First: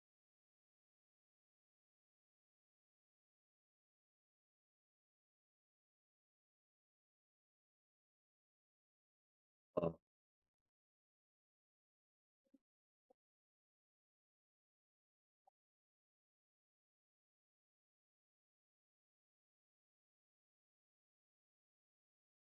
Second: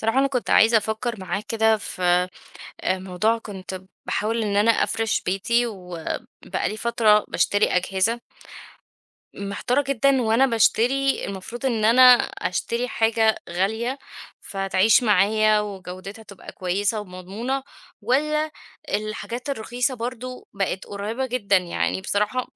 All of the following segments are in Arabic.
صراحة أنا كنت عايزة أفكر معاك كده في موضوع كنت بحاول إن أنا أفرش بيتي وبقالي فترة بشتري أجهزة. محتارة جدا وأنا بشتري، المفروض إن أنا أشتري حاجة غالية فتعيش معايا وجودتها تبقى كويسة ومضمونة، ولا الحاجات الرخيصة برضو بقت قريبة جدا؟ يعني بصراحة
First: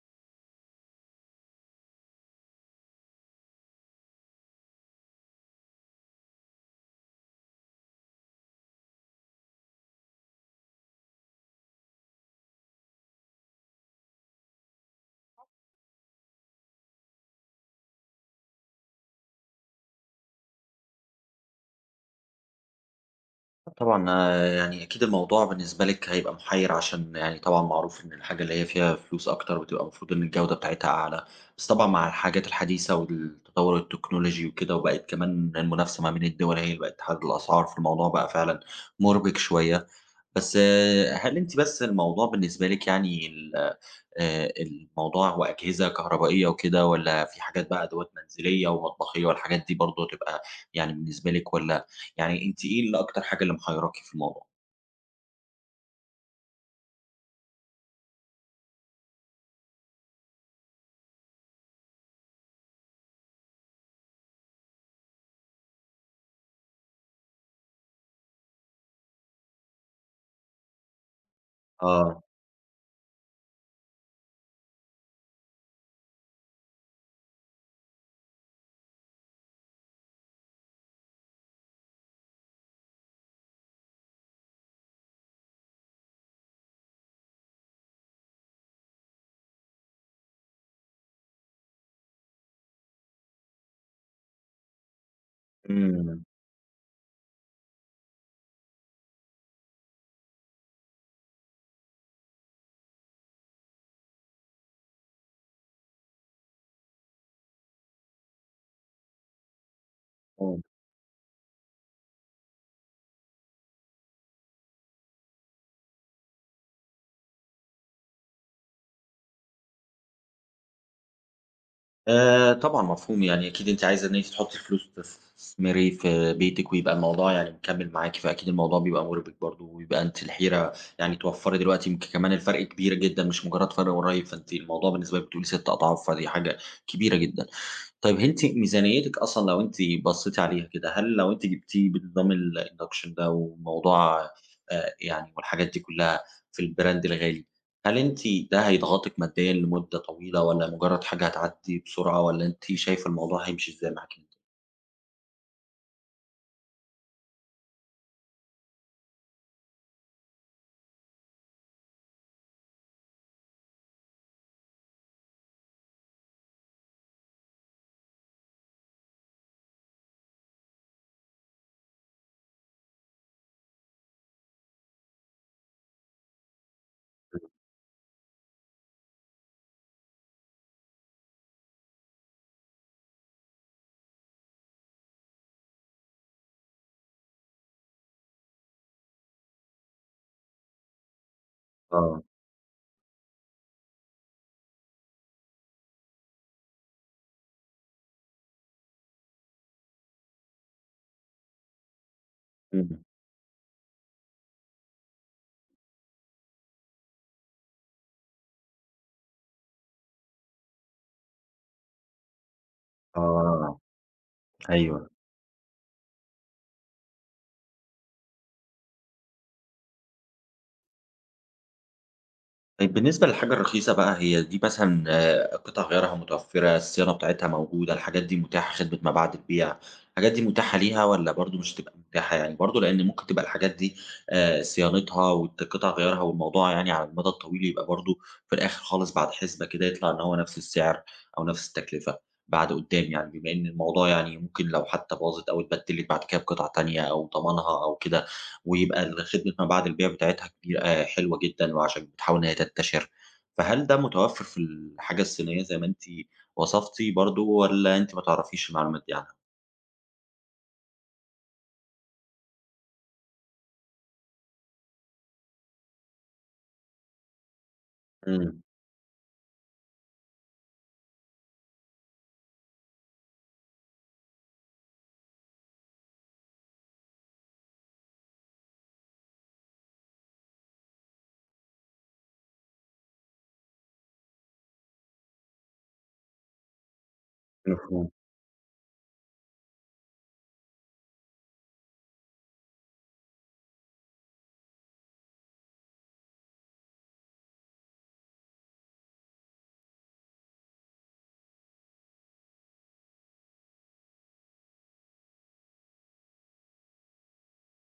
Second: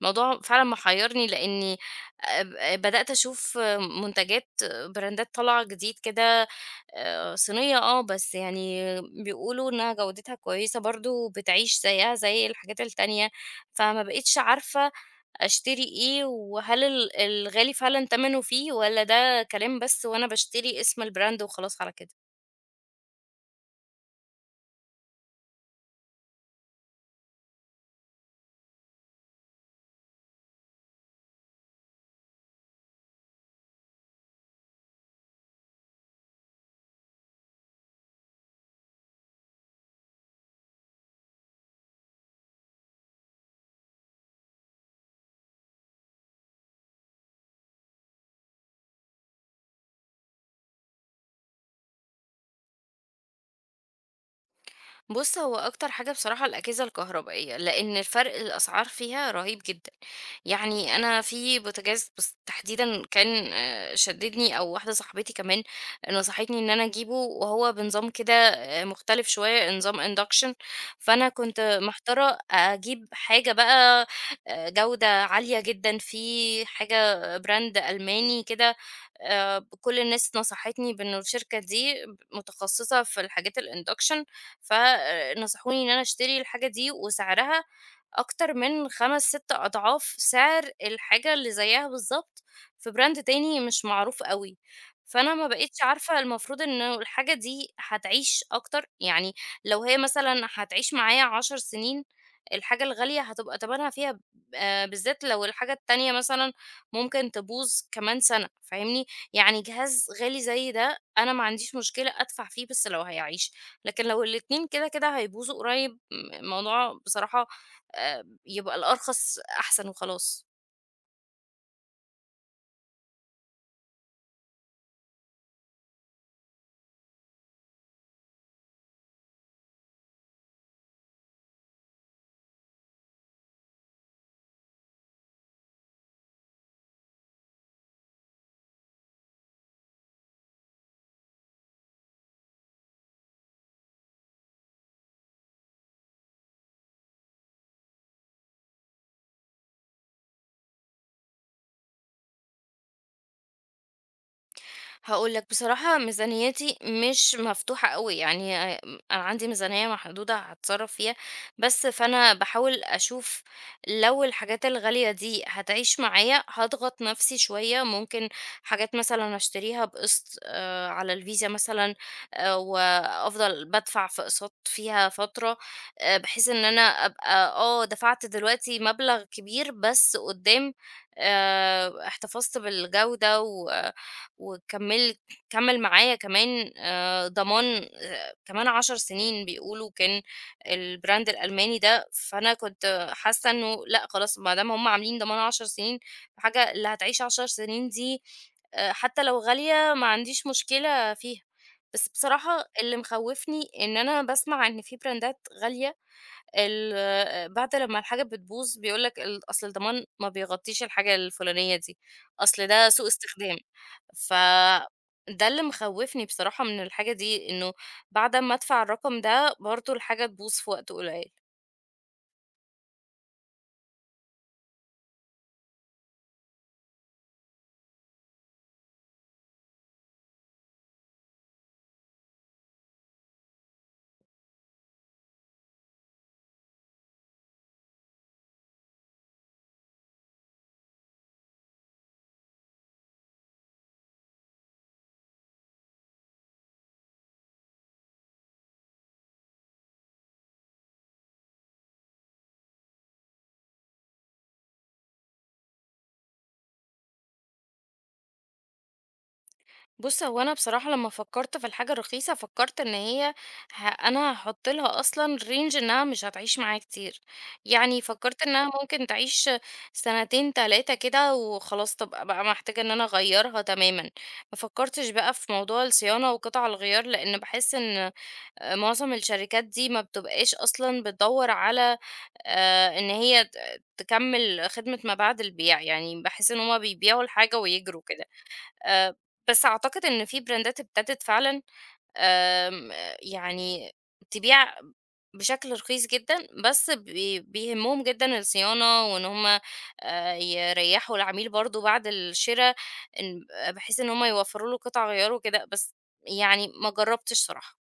الموضوع فعلًا محيّرني، لإني أب بدأت أشوف منتجات، براندات طالعة جديد كده صينية. بس يعني بيقولوا إنها جودتها كويسة برضه، بتعيش زيها زي الحاجات التانية، فما بقيتش عارفة أشتري إيه، وهل الغالي فعلًا تمنه فيه والّا ده كلام بس وأنا باشتري اسم البراند وخلاص على كده؟ طبعًا آه، يعني أكيد الموضوع بالنسبة لِك هيبقى محيّر، عشان يعني طبعًا معروف إن الحاجة اللي هي فيها فلوس أكتر بتبقى المفروض إن الجودة بتاعتها أعلى. بس طبعًا مع الحاجات الحديثة والتطوّر التكنولوجي وكده، وبقت كمان المنافسة ما بين الدول هي اللي بقت تحدد الأسعار، فالموضوع بقى فعلًا مُربِك شوية. بس آه، هل أنتِ، بس الموضوع بالنسبة لِك يعني ال الموضوع هو أجهزة كهربائية وكده، والّا في حاجات بقى أدوات منزلية ومطبخية والحاجات دي برضه تبقى يعني بالنسبة لِك، والّا يعني أنتِ إيه اللي أكتر حاجة اللي محيّراكِ في الموضوع؟ بُص، هو أكتر حاجة بصراحة الأجهزة الكهربائية، لإن الفرق الأسعار فيها رهيب جدًا. يعني أنا في بوتاجاز بس تحديدًا كان شدِّدني، أو واحدة صاحبتي كمان نصحتني إن أنا أجيبه، وهو بنظام كده مختلف شوية، نظام induction. فأنا كنت آه. محتارة أجيب حاجة بقى جودة عالية جدًا، في حاجة brand ألماني كده. كل الناس نصحتني بإنه الشركة دي متخصصة في الحاجات الinduction، فنصحوني إن أنا أشتري الحاجة دي، وسعرها أكتر من 5، 6 أضعاف سعر الحاجة اللي زيّها بالضبط في براند تاني مش معروف أوي. فأنا ما بقيتش عارفة، إمم. المفروض إنه الحاجة دي هتعيش أكتر. يعني لو هي مثلًا هتعيش معايا 10 سنين، الحاجة الغالية هتبقى تمنها فيها، بالذات لو الحاجة التانية مثلًا ممكن تبوظ كمان سنة. فاهمني؟ يعني جهاز غالي إمم. زي ده أنا ما عنديش مشكلة أدفع فيه، بس لو هيعيشني. لكن لو الاتنين كده كده هيبوظوا قريب م الموضوع، بصراحة يبقى الأرخص أحسن وخلاص. طبعًا مفهوم، يعني أكيد أنتِ عايزة إن أنتِ تحطّي فلوس تستثمري في بيتِك، ويبقى الموضوع يعني مكمّل معاكِ، فأكيد الموضوع بيبقى مُربِك برضه، ويبقى أنتِ الحيرة يعني توفّري دلوقتي. يمكن كمان الفرق كبير جدًا، مش مجرّد فرق قريّب، فأنتِ الموضوع بالنسبة لِك بتقولي 6 أضعاف، فدي حاجة كبيرة جدًا. طيب هل أنتِ ميزانيتِك أصلًا، لو أنتِ بصّيتِ عليها كده، هل لو أنتِ جبتيه بنظام الinduction ده، وموضوع يعني، والحاجات دي كلّها في الbrand الغالي، هل أنتِ ده هيضغطِك ماديًا لمدة طويلة، والّا مجرّد حاجة هتعدّي بسرعة، والّا أنتِ شايفة الموضوع هيمشي إزاي معاكِ أنتِ؟ هاقول لك بصراحة ميزانيتي مش مفتوحة أوي. يعني أنا عندي ميزانية محدودة هاتصرّف فيها. بس فأنا باحاول أشوف لو الحاجات الغالية دي هتعيش معايا، هاضغط نَفْسي شوية. ممكن حاجات مثلًا أشتريها بقسط على الفيزا مثلًا، وأفضل بادفع في أقساط فيها فترة، بحيث إن أنا أبقى دفعت دلوقتي مبلغ كبير، بس قُدّام احتفظت بالجودة و وكمّلت كمّل معايا كمان ضمان كمان 10 سنين، بيقولوا كان الbrand الألماني ده. آه. فأنا كنت حاسّة إنه لأ خلاص، ما دام هُم عاملين ضمان 10 سنين، الحاجة اللي هتعيش 10 سنين دي حتّى لو غالية ما عنديش مشكلة فيها. بس بصراحة اللي إمم. مخوّفني إن أنا باسمع إن في براندات غالية، ال آه، بعد لمّا الحاجة بتبوظ بيقول لك أصل الضمان ما بيغطّيش الحاجة الفلانية دي، أصل ده سوء استخدام. آه. ف أيوه. ده اللي مخوّفني بصراحة من الحاجة دي، إنه بعد أمّا أدفع الرقم ده، برضه الحاجة تبوظ في وقت قليّل. طيب بالنسبة للحاجة الرخيصة بقى، هي دي مثلًا قطع غيارها متوفرة، الصيانة بتاعتها موجودة، الحاجات دي متاحة، خدمة ما بعد البيع، الحاجات دي متاحة ليها، والّا برضه مش هتبقى متاحة يعني؟ برضه لإن ممكن تبقى الحاجات دي صيانتها قطع غيارها، والموضوع يعني على المدى الطويل يبقى برضه في الآخر خالص، بعد حسبة كده يطلع إن هو نفس السعر أو نفس التكلفة بعد قدّام يعني، بما إن الموضوع يعني ممكن لو حتى باظت أو اتبدلت بعد كده بقطع تانية أو ضمنها أو كده، ويبقى خدمة ما بعد البيع بتاعتها كبير حلوة جدًا، وعشان بتحاول إن هي تنتشر. فهل ده متوفّر في الحاجة الصينية زي ما أنتِ وصفتِ برضه، والّا أنتِ ما تعرفيش المعلومات دي عنها؟ بُص، هو أنا بصراحة لمّا فكّرت في الحاجة الرخيصة، فكّرت إن هي ه أنا هاحُط لها أصلًا range إنها مش هتعيش معايا كتير. يعني فكّرت إمم. إنها ممكن تعيش سنتين، 3 كده، وخلاص تبقى بقى محتاجة إن أنا أغيّرها تمامًا. ما فكّرتش بقى في موضوع الصيانة وقطع الغيار، لإن باحس إن معظم الشركات دي ما بتبقاش أصلًا بتدوّر على إن هي ت تكمّل خدمة ما بعد البيع. يعني باحس إن هُم بيبيعوا الحاجة ويجروا مفهوم. كده. آآ بس أعتقد إن في براندات ابتدت فعلًا، آمم يعني، تبيع بشكل رخيص جدًا، بس بيهمّهم جدًا الصيانة، وإن هُم يريّحوا العميل برضه بعد الشرا، إن بحيث إن هُم يوفّروا له قطع غيار وكده، بس يعني ما جرّبتش صراحة.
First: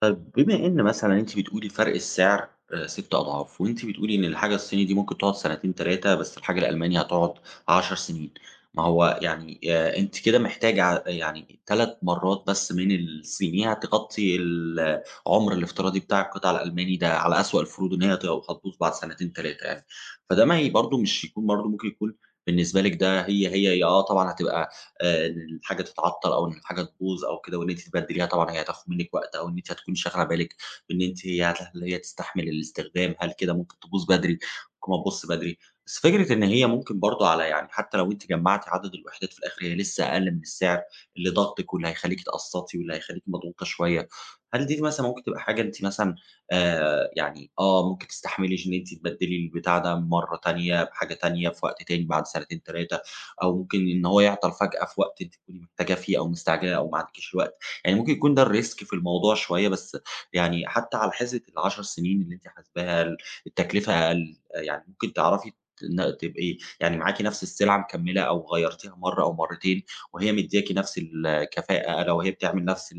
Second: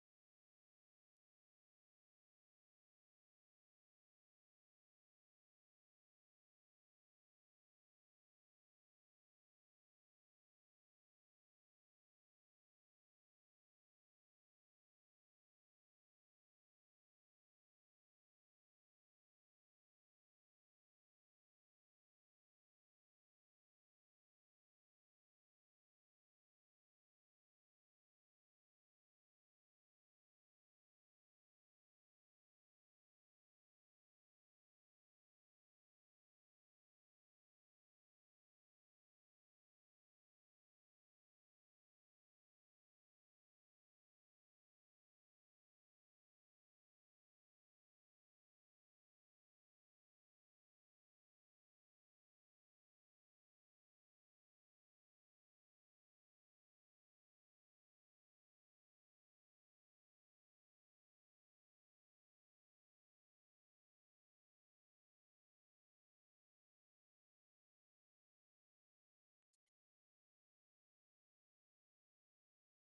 طب بما إن مثلًا أنتِ بتقولي فرق السعر 6 أضعاف، وأنتِ بتقولي إن الحاجة الصيني دي ممكن تقعد سنتين 3، بس الحاجة الألماني هتقعد 10 سنين. ما هو يعني أنتِ كده محتاجة يعني 3 مرات بس من الصيني هتغطي العمر الافتراضي بتاع القطع الألماني ده، على أسوأ الفروض إن هي هتبوظ بعد سنتين 3 يعني. فده ما برضه، مش يكون برضه، ممكن يكون بالنسبة لِك ده هي آه، طبعًا هتبقى إن الحاجة تتعطّل، أو إن الحاجة تبوظ أو كده، وإن أنتِ تبدّليها طبعًا، هي هتاخُد منِّك وقت، أو إن أنتِ هتكوني شاغلة بالِك بإن أنتِ، هل هي تستحمل الاستخدام، هل كده ممكن تبوظ بدري، ممكن ما تبوظش بدري. بس فكرة إن هي ممكن برضه على يعني، حتّى لو أنتِ جمّعتِ عدد الوحدات في الآخر، هي لسّه أقل من السعر اللي ضاغطِك، واللي هيخلّيكِ اتقسّطي، واللي هيخلّيكِ مضغوطة شوية. هل دي مثلًا ممكن تبقى حاجة أنتِ مثلًا يعني آه، ممكن تستحملي إن أنتِ تبدّلي البتاع ده مرّة تانية بحاجة تانية في وقت تاني بعد سنتين، 3، أو ممكن إن هو يعطل فجأة في وقت أنتِ تكوني محتاجاه فيه، أو مستعجلة، أو ما عندكيش الوقت. يعني ممكن يكون ده الrisk في الموضوع شوية. بس يعني حتى على حسبة ال10 سنين اللي أنتِ حاسباها، التكلفة أقل، يعني ممكن تعرفي تبقي يعني معاكِ نفس السلعة مكملة، أو غيرتيها مرة أو مرتين وهي مدياكِ نفس الكفاءة، لو هي بتعمل نفس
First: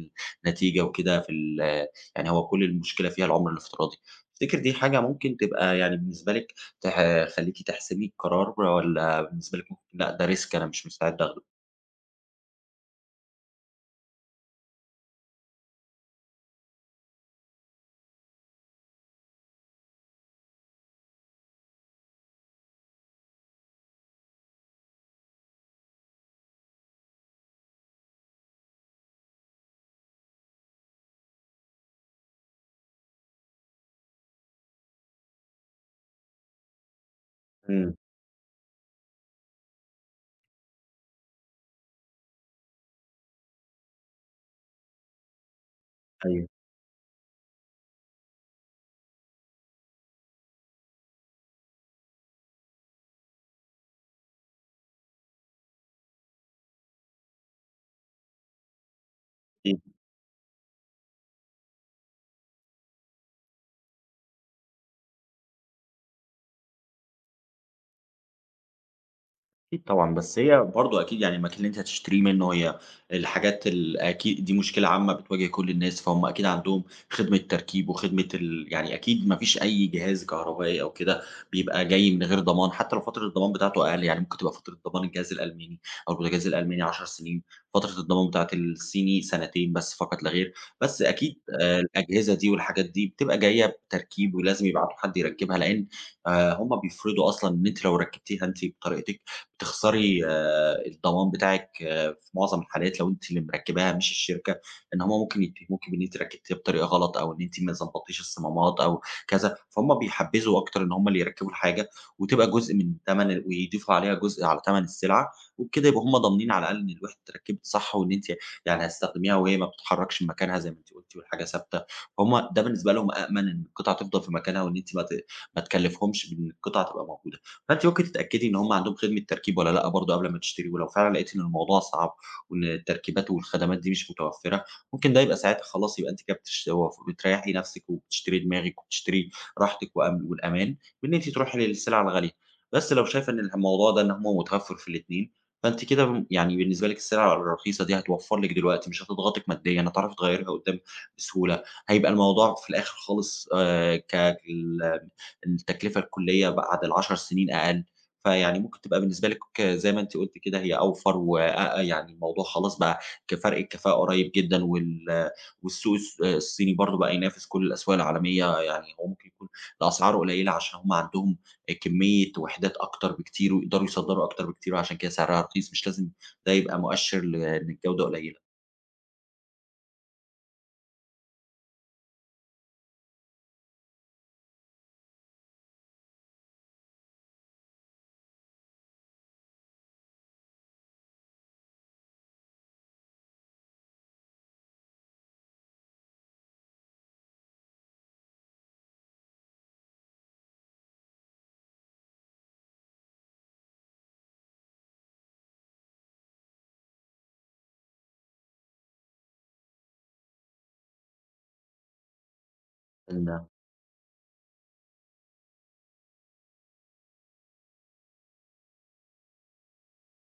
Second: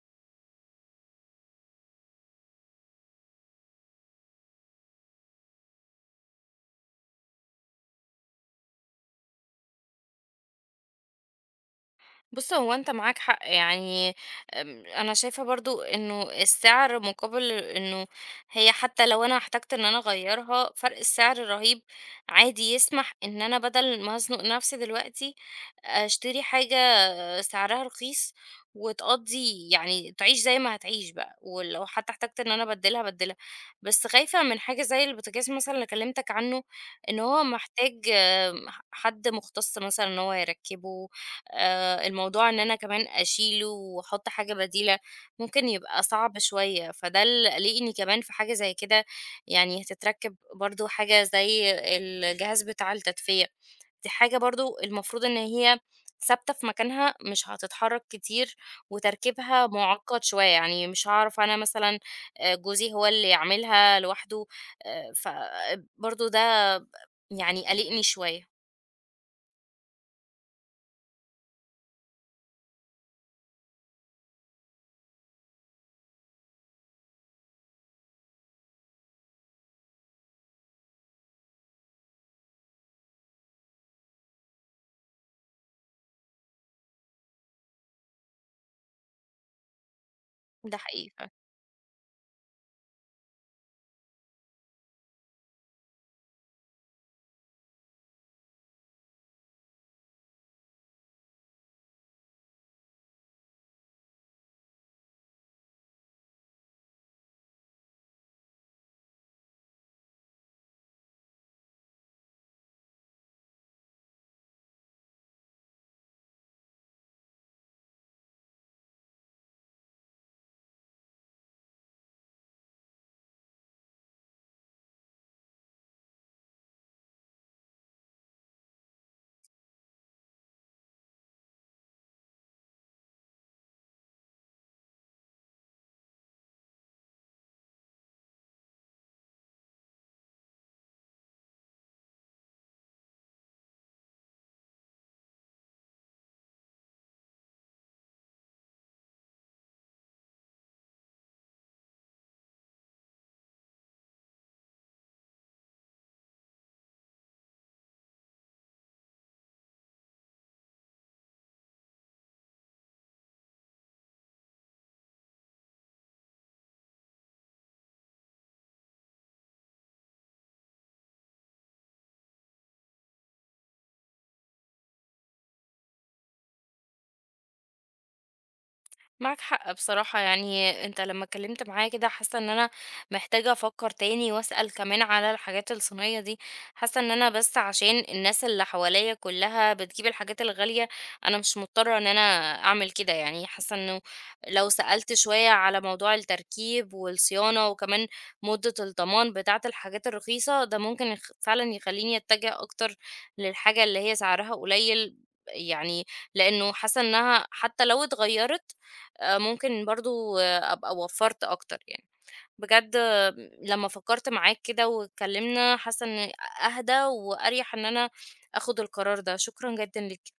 النتيجة وكده. في يعني، هو كل المشكلة فيها العمر الافتراضي. تفتكري دي حاجة ممكن تبقى يعني بالنسبة لِك تخلّيكِ تحسبي القرار، والّا بالنسبة لِك ممكن لأ، ده risk أنا مش مستعد آخده؟ بُص، هو أنت معاك حق. يعني أنا شايفة برضه إنه السعر مقابل إنه هي، حتى لو أنا احتجت إن أنا أغيّرها، فرق السعر الرهيب عادي يسمح إن أنا بدل ما أزنق نفسي دلوقتي، أشتري حاجة سعرها رخيص وتقضّي، يعني تعيش زي ما هتعيش بقى، ولو حتى احتجت إن أنا أبدّلها، أبدّلها. بس خايفة من حاجة زي البوتاجاز مثلًا اللي كلمتك عنه، إن هو إمم. محتاج آمم، ح حد مختص مثلًا إن هو يركّبه. الموضوع إن أنا كمان أشيله وأحط حاجة بديلة، ممكن يبقى أيوه، صعب أكيد. شوية، فده اللي قلقني كمان في حاجة زي كده. يعني هتتركب برضه حاجة زي الجهاز بتاع التدفئة، دي حاجة برضه المفروض إن هي ثابتة في مكانها، مش هتتحرك كتير، وتركيبها مُعقّد شوية. يعني مش هاعرف أنا مثلًا، جوزي هو اللي يعملها لوحده. فبرضه ده يعني قلقني شوية. أكيد طبعًا. بس هي برضه أكيد، يعني المكان اللي أنتِ هتشتريه منه، هي الحاجات أكيد دي مشكلة عامة بتواجه كل الناس، فهُم أكيد عندهم خدمة تركيب وخدمة يعني أكيد ما فيش أي جهاز كهربائي أو كده بيبقى جاي من غير ضمان. حتى لو فترة الضمان بتاعته أقل، يعني ممكن تبقى فترة ضمان الجهاز الألماني أو البوتاجاز الألماني 10 سنين، فترة الضمان بتاعة الصيني سنتين بس فقط لا غير. ده بس حقيقي. أكيد الأجهزة دي والحاجات دي بتبقى جاية بتركيب، ولازم يبعتوا حد يركبها، لإن هُم بيفرضوا أصلًا إن أنتِ لو ركبتيها أنتِ بطريقتِك بتخسري الضمان بتاعِك آه، في معظم الحالات لو أنتِ اللي مركّباها مش الشركة، إن هم ممكن يتهموكِ بإن أنتِ ركبتيها بطريقة غلط، أو إن أنتِ ما ضبطتيش الصمامات أو كذا. فهُم بيحبّذوا أكتر إن هم اللي يركّبوا الحاجة، وتبقى جزء من تَمَن ويضيفوا عليها جزء على تَمَن السلعة، وبكده يبقوا هم ضامنين على الأقل إن الوحدة اتركّبت صح، وإن أنتِ يعني هتستخدميها وهي ما بتتحرّكش من مكانها زي ما أنتِ قُلتِ، والحاجة ثابتة، فهُم ده بالنسبة لهم أأمن إن القطعة تفضل في مكانها، وإن أنتِ ما تكلّفيهمش بإن القطعة تبقى موجودة. فأنتِ ممكن تتأكدي إن هُم عندهم خدمة تركيب والّا لأ برضه قبل ما تشتري، ولو فعلًا لقيتِ إن الموضوع صعب وإن التركيبات والخدمات دي مش متوفرة، ممكن ده يبقى ساعتها خلاص، يبقى أنتِ كده بتش وف بتريحي نفسِك، وبتشتري دماغِك، وبتشتري راحتِك، والأمان بإن أنتِ تروحي للسلع الغالية. بس لو شايفة إن الموضوع ده إن هو متوفر في الاتنين، فأنتِ كده يعني بالنسبة لِك السلع الرخيصة دي هتوفر لِك دلوقتي، مش هتضغطِك ماديًا، هتعرفي تغيّريها قدّام بسهولة، هيبقى الموضوع في الآخر خالص ك ال التكلفة الكلية بعد ال10 سنين أقل، فيعني ممكن تبقى بالنسبة لِك زي ما أنتِ قلتِ كده هي أوفر، يعني الموضوع خلاص بقى فرق الكفاءة قريب جدًا، والسوق الصيني برضه بقى ينافس كل الأسواق العالمية، يعني هو ممكن يكون لأسعاره قليلة عشان هم عندهم كمية وحدات أكتر بكتير، ويقدروا يصدّروا أكتر بكتير، وعشان كده سعرها رخيص، مش لازم ده يبقى مؤشر لإن الجودة قليلة. معاك حق بصراحة. يعني انت لما اتكلمت معايا كده، حاسة ان انا محتاجة افكر تاني واسأل كمان على الحاجات الصينية دي. حاسة ان انا بس عشان الناس اللي حواليا كلها بتجيب الحاجات الغالية، انا مش مضطرة ان انا اعمل كده. يعني حاسة انه لو سألت شوية على موضوع التركيب والصيانة وكمان مدة الضمان بتاعة الحاجات الرخيصة ده، ممكن فعلا يخليني اتجه اكتر للحاجة اللي هي سعرها قليل. يعني لانه حاسه انها حتى لو اتغيرت، ممكن برضه أبقى وفّرت أكتر يعني. بجد آه، لمّا فكّرت معاك كده واتكلّمنا، حاسّة إنّي أهدى وأريح إن أنا آخُد القرار ده. شكرًا جدًا ليك.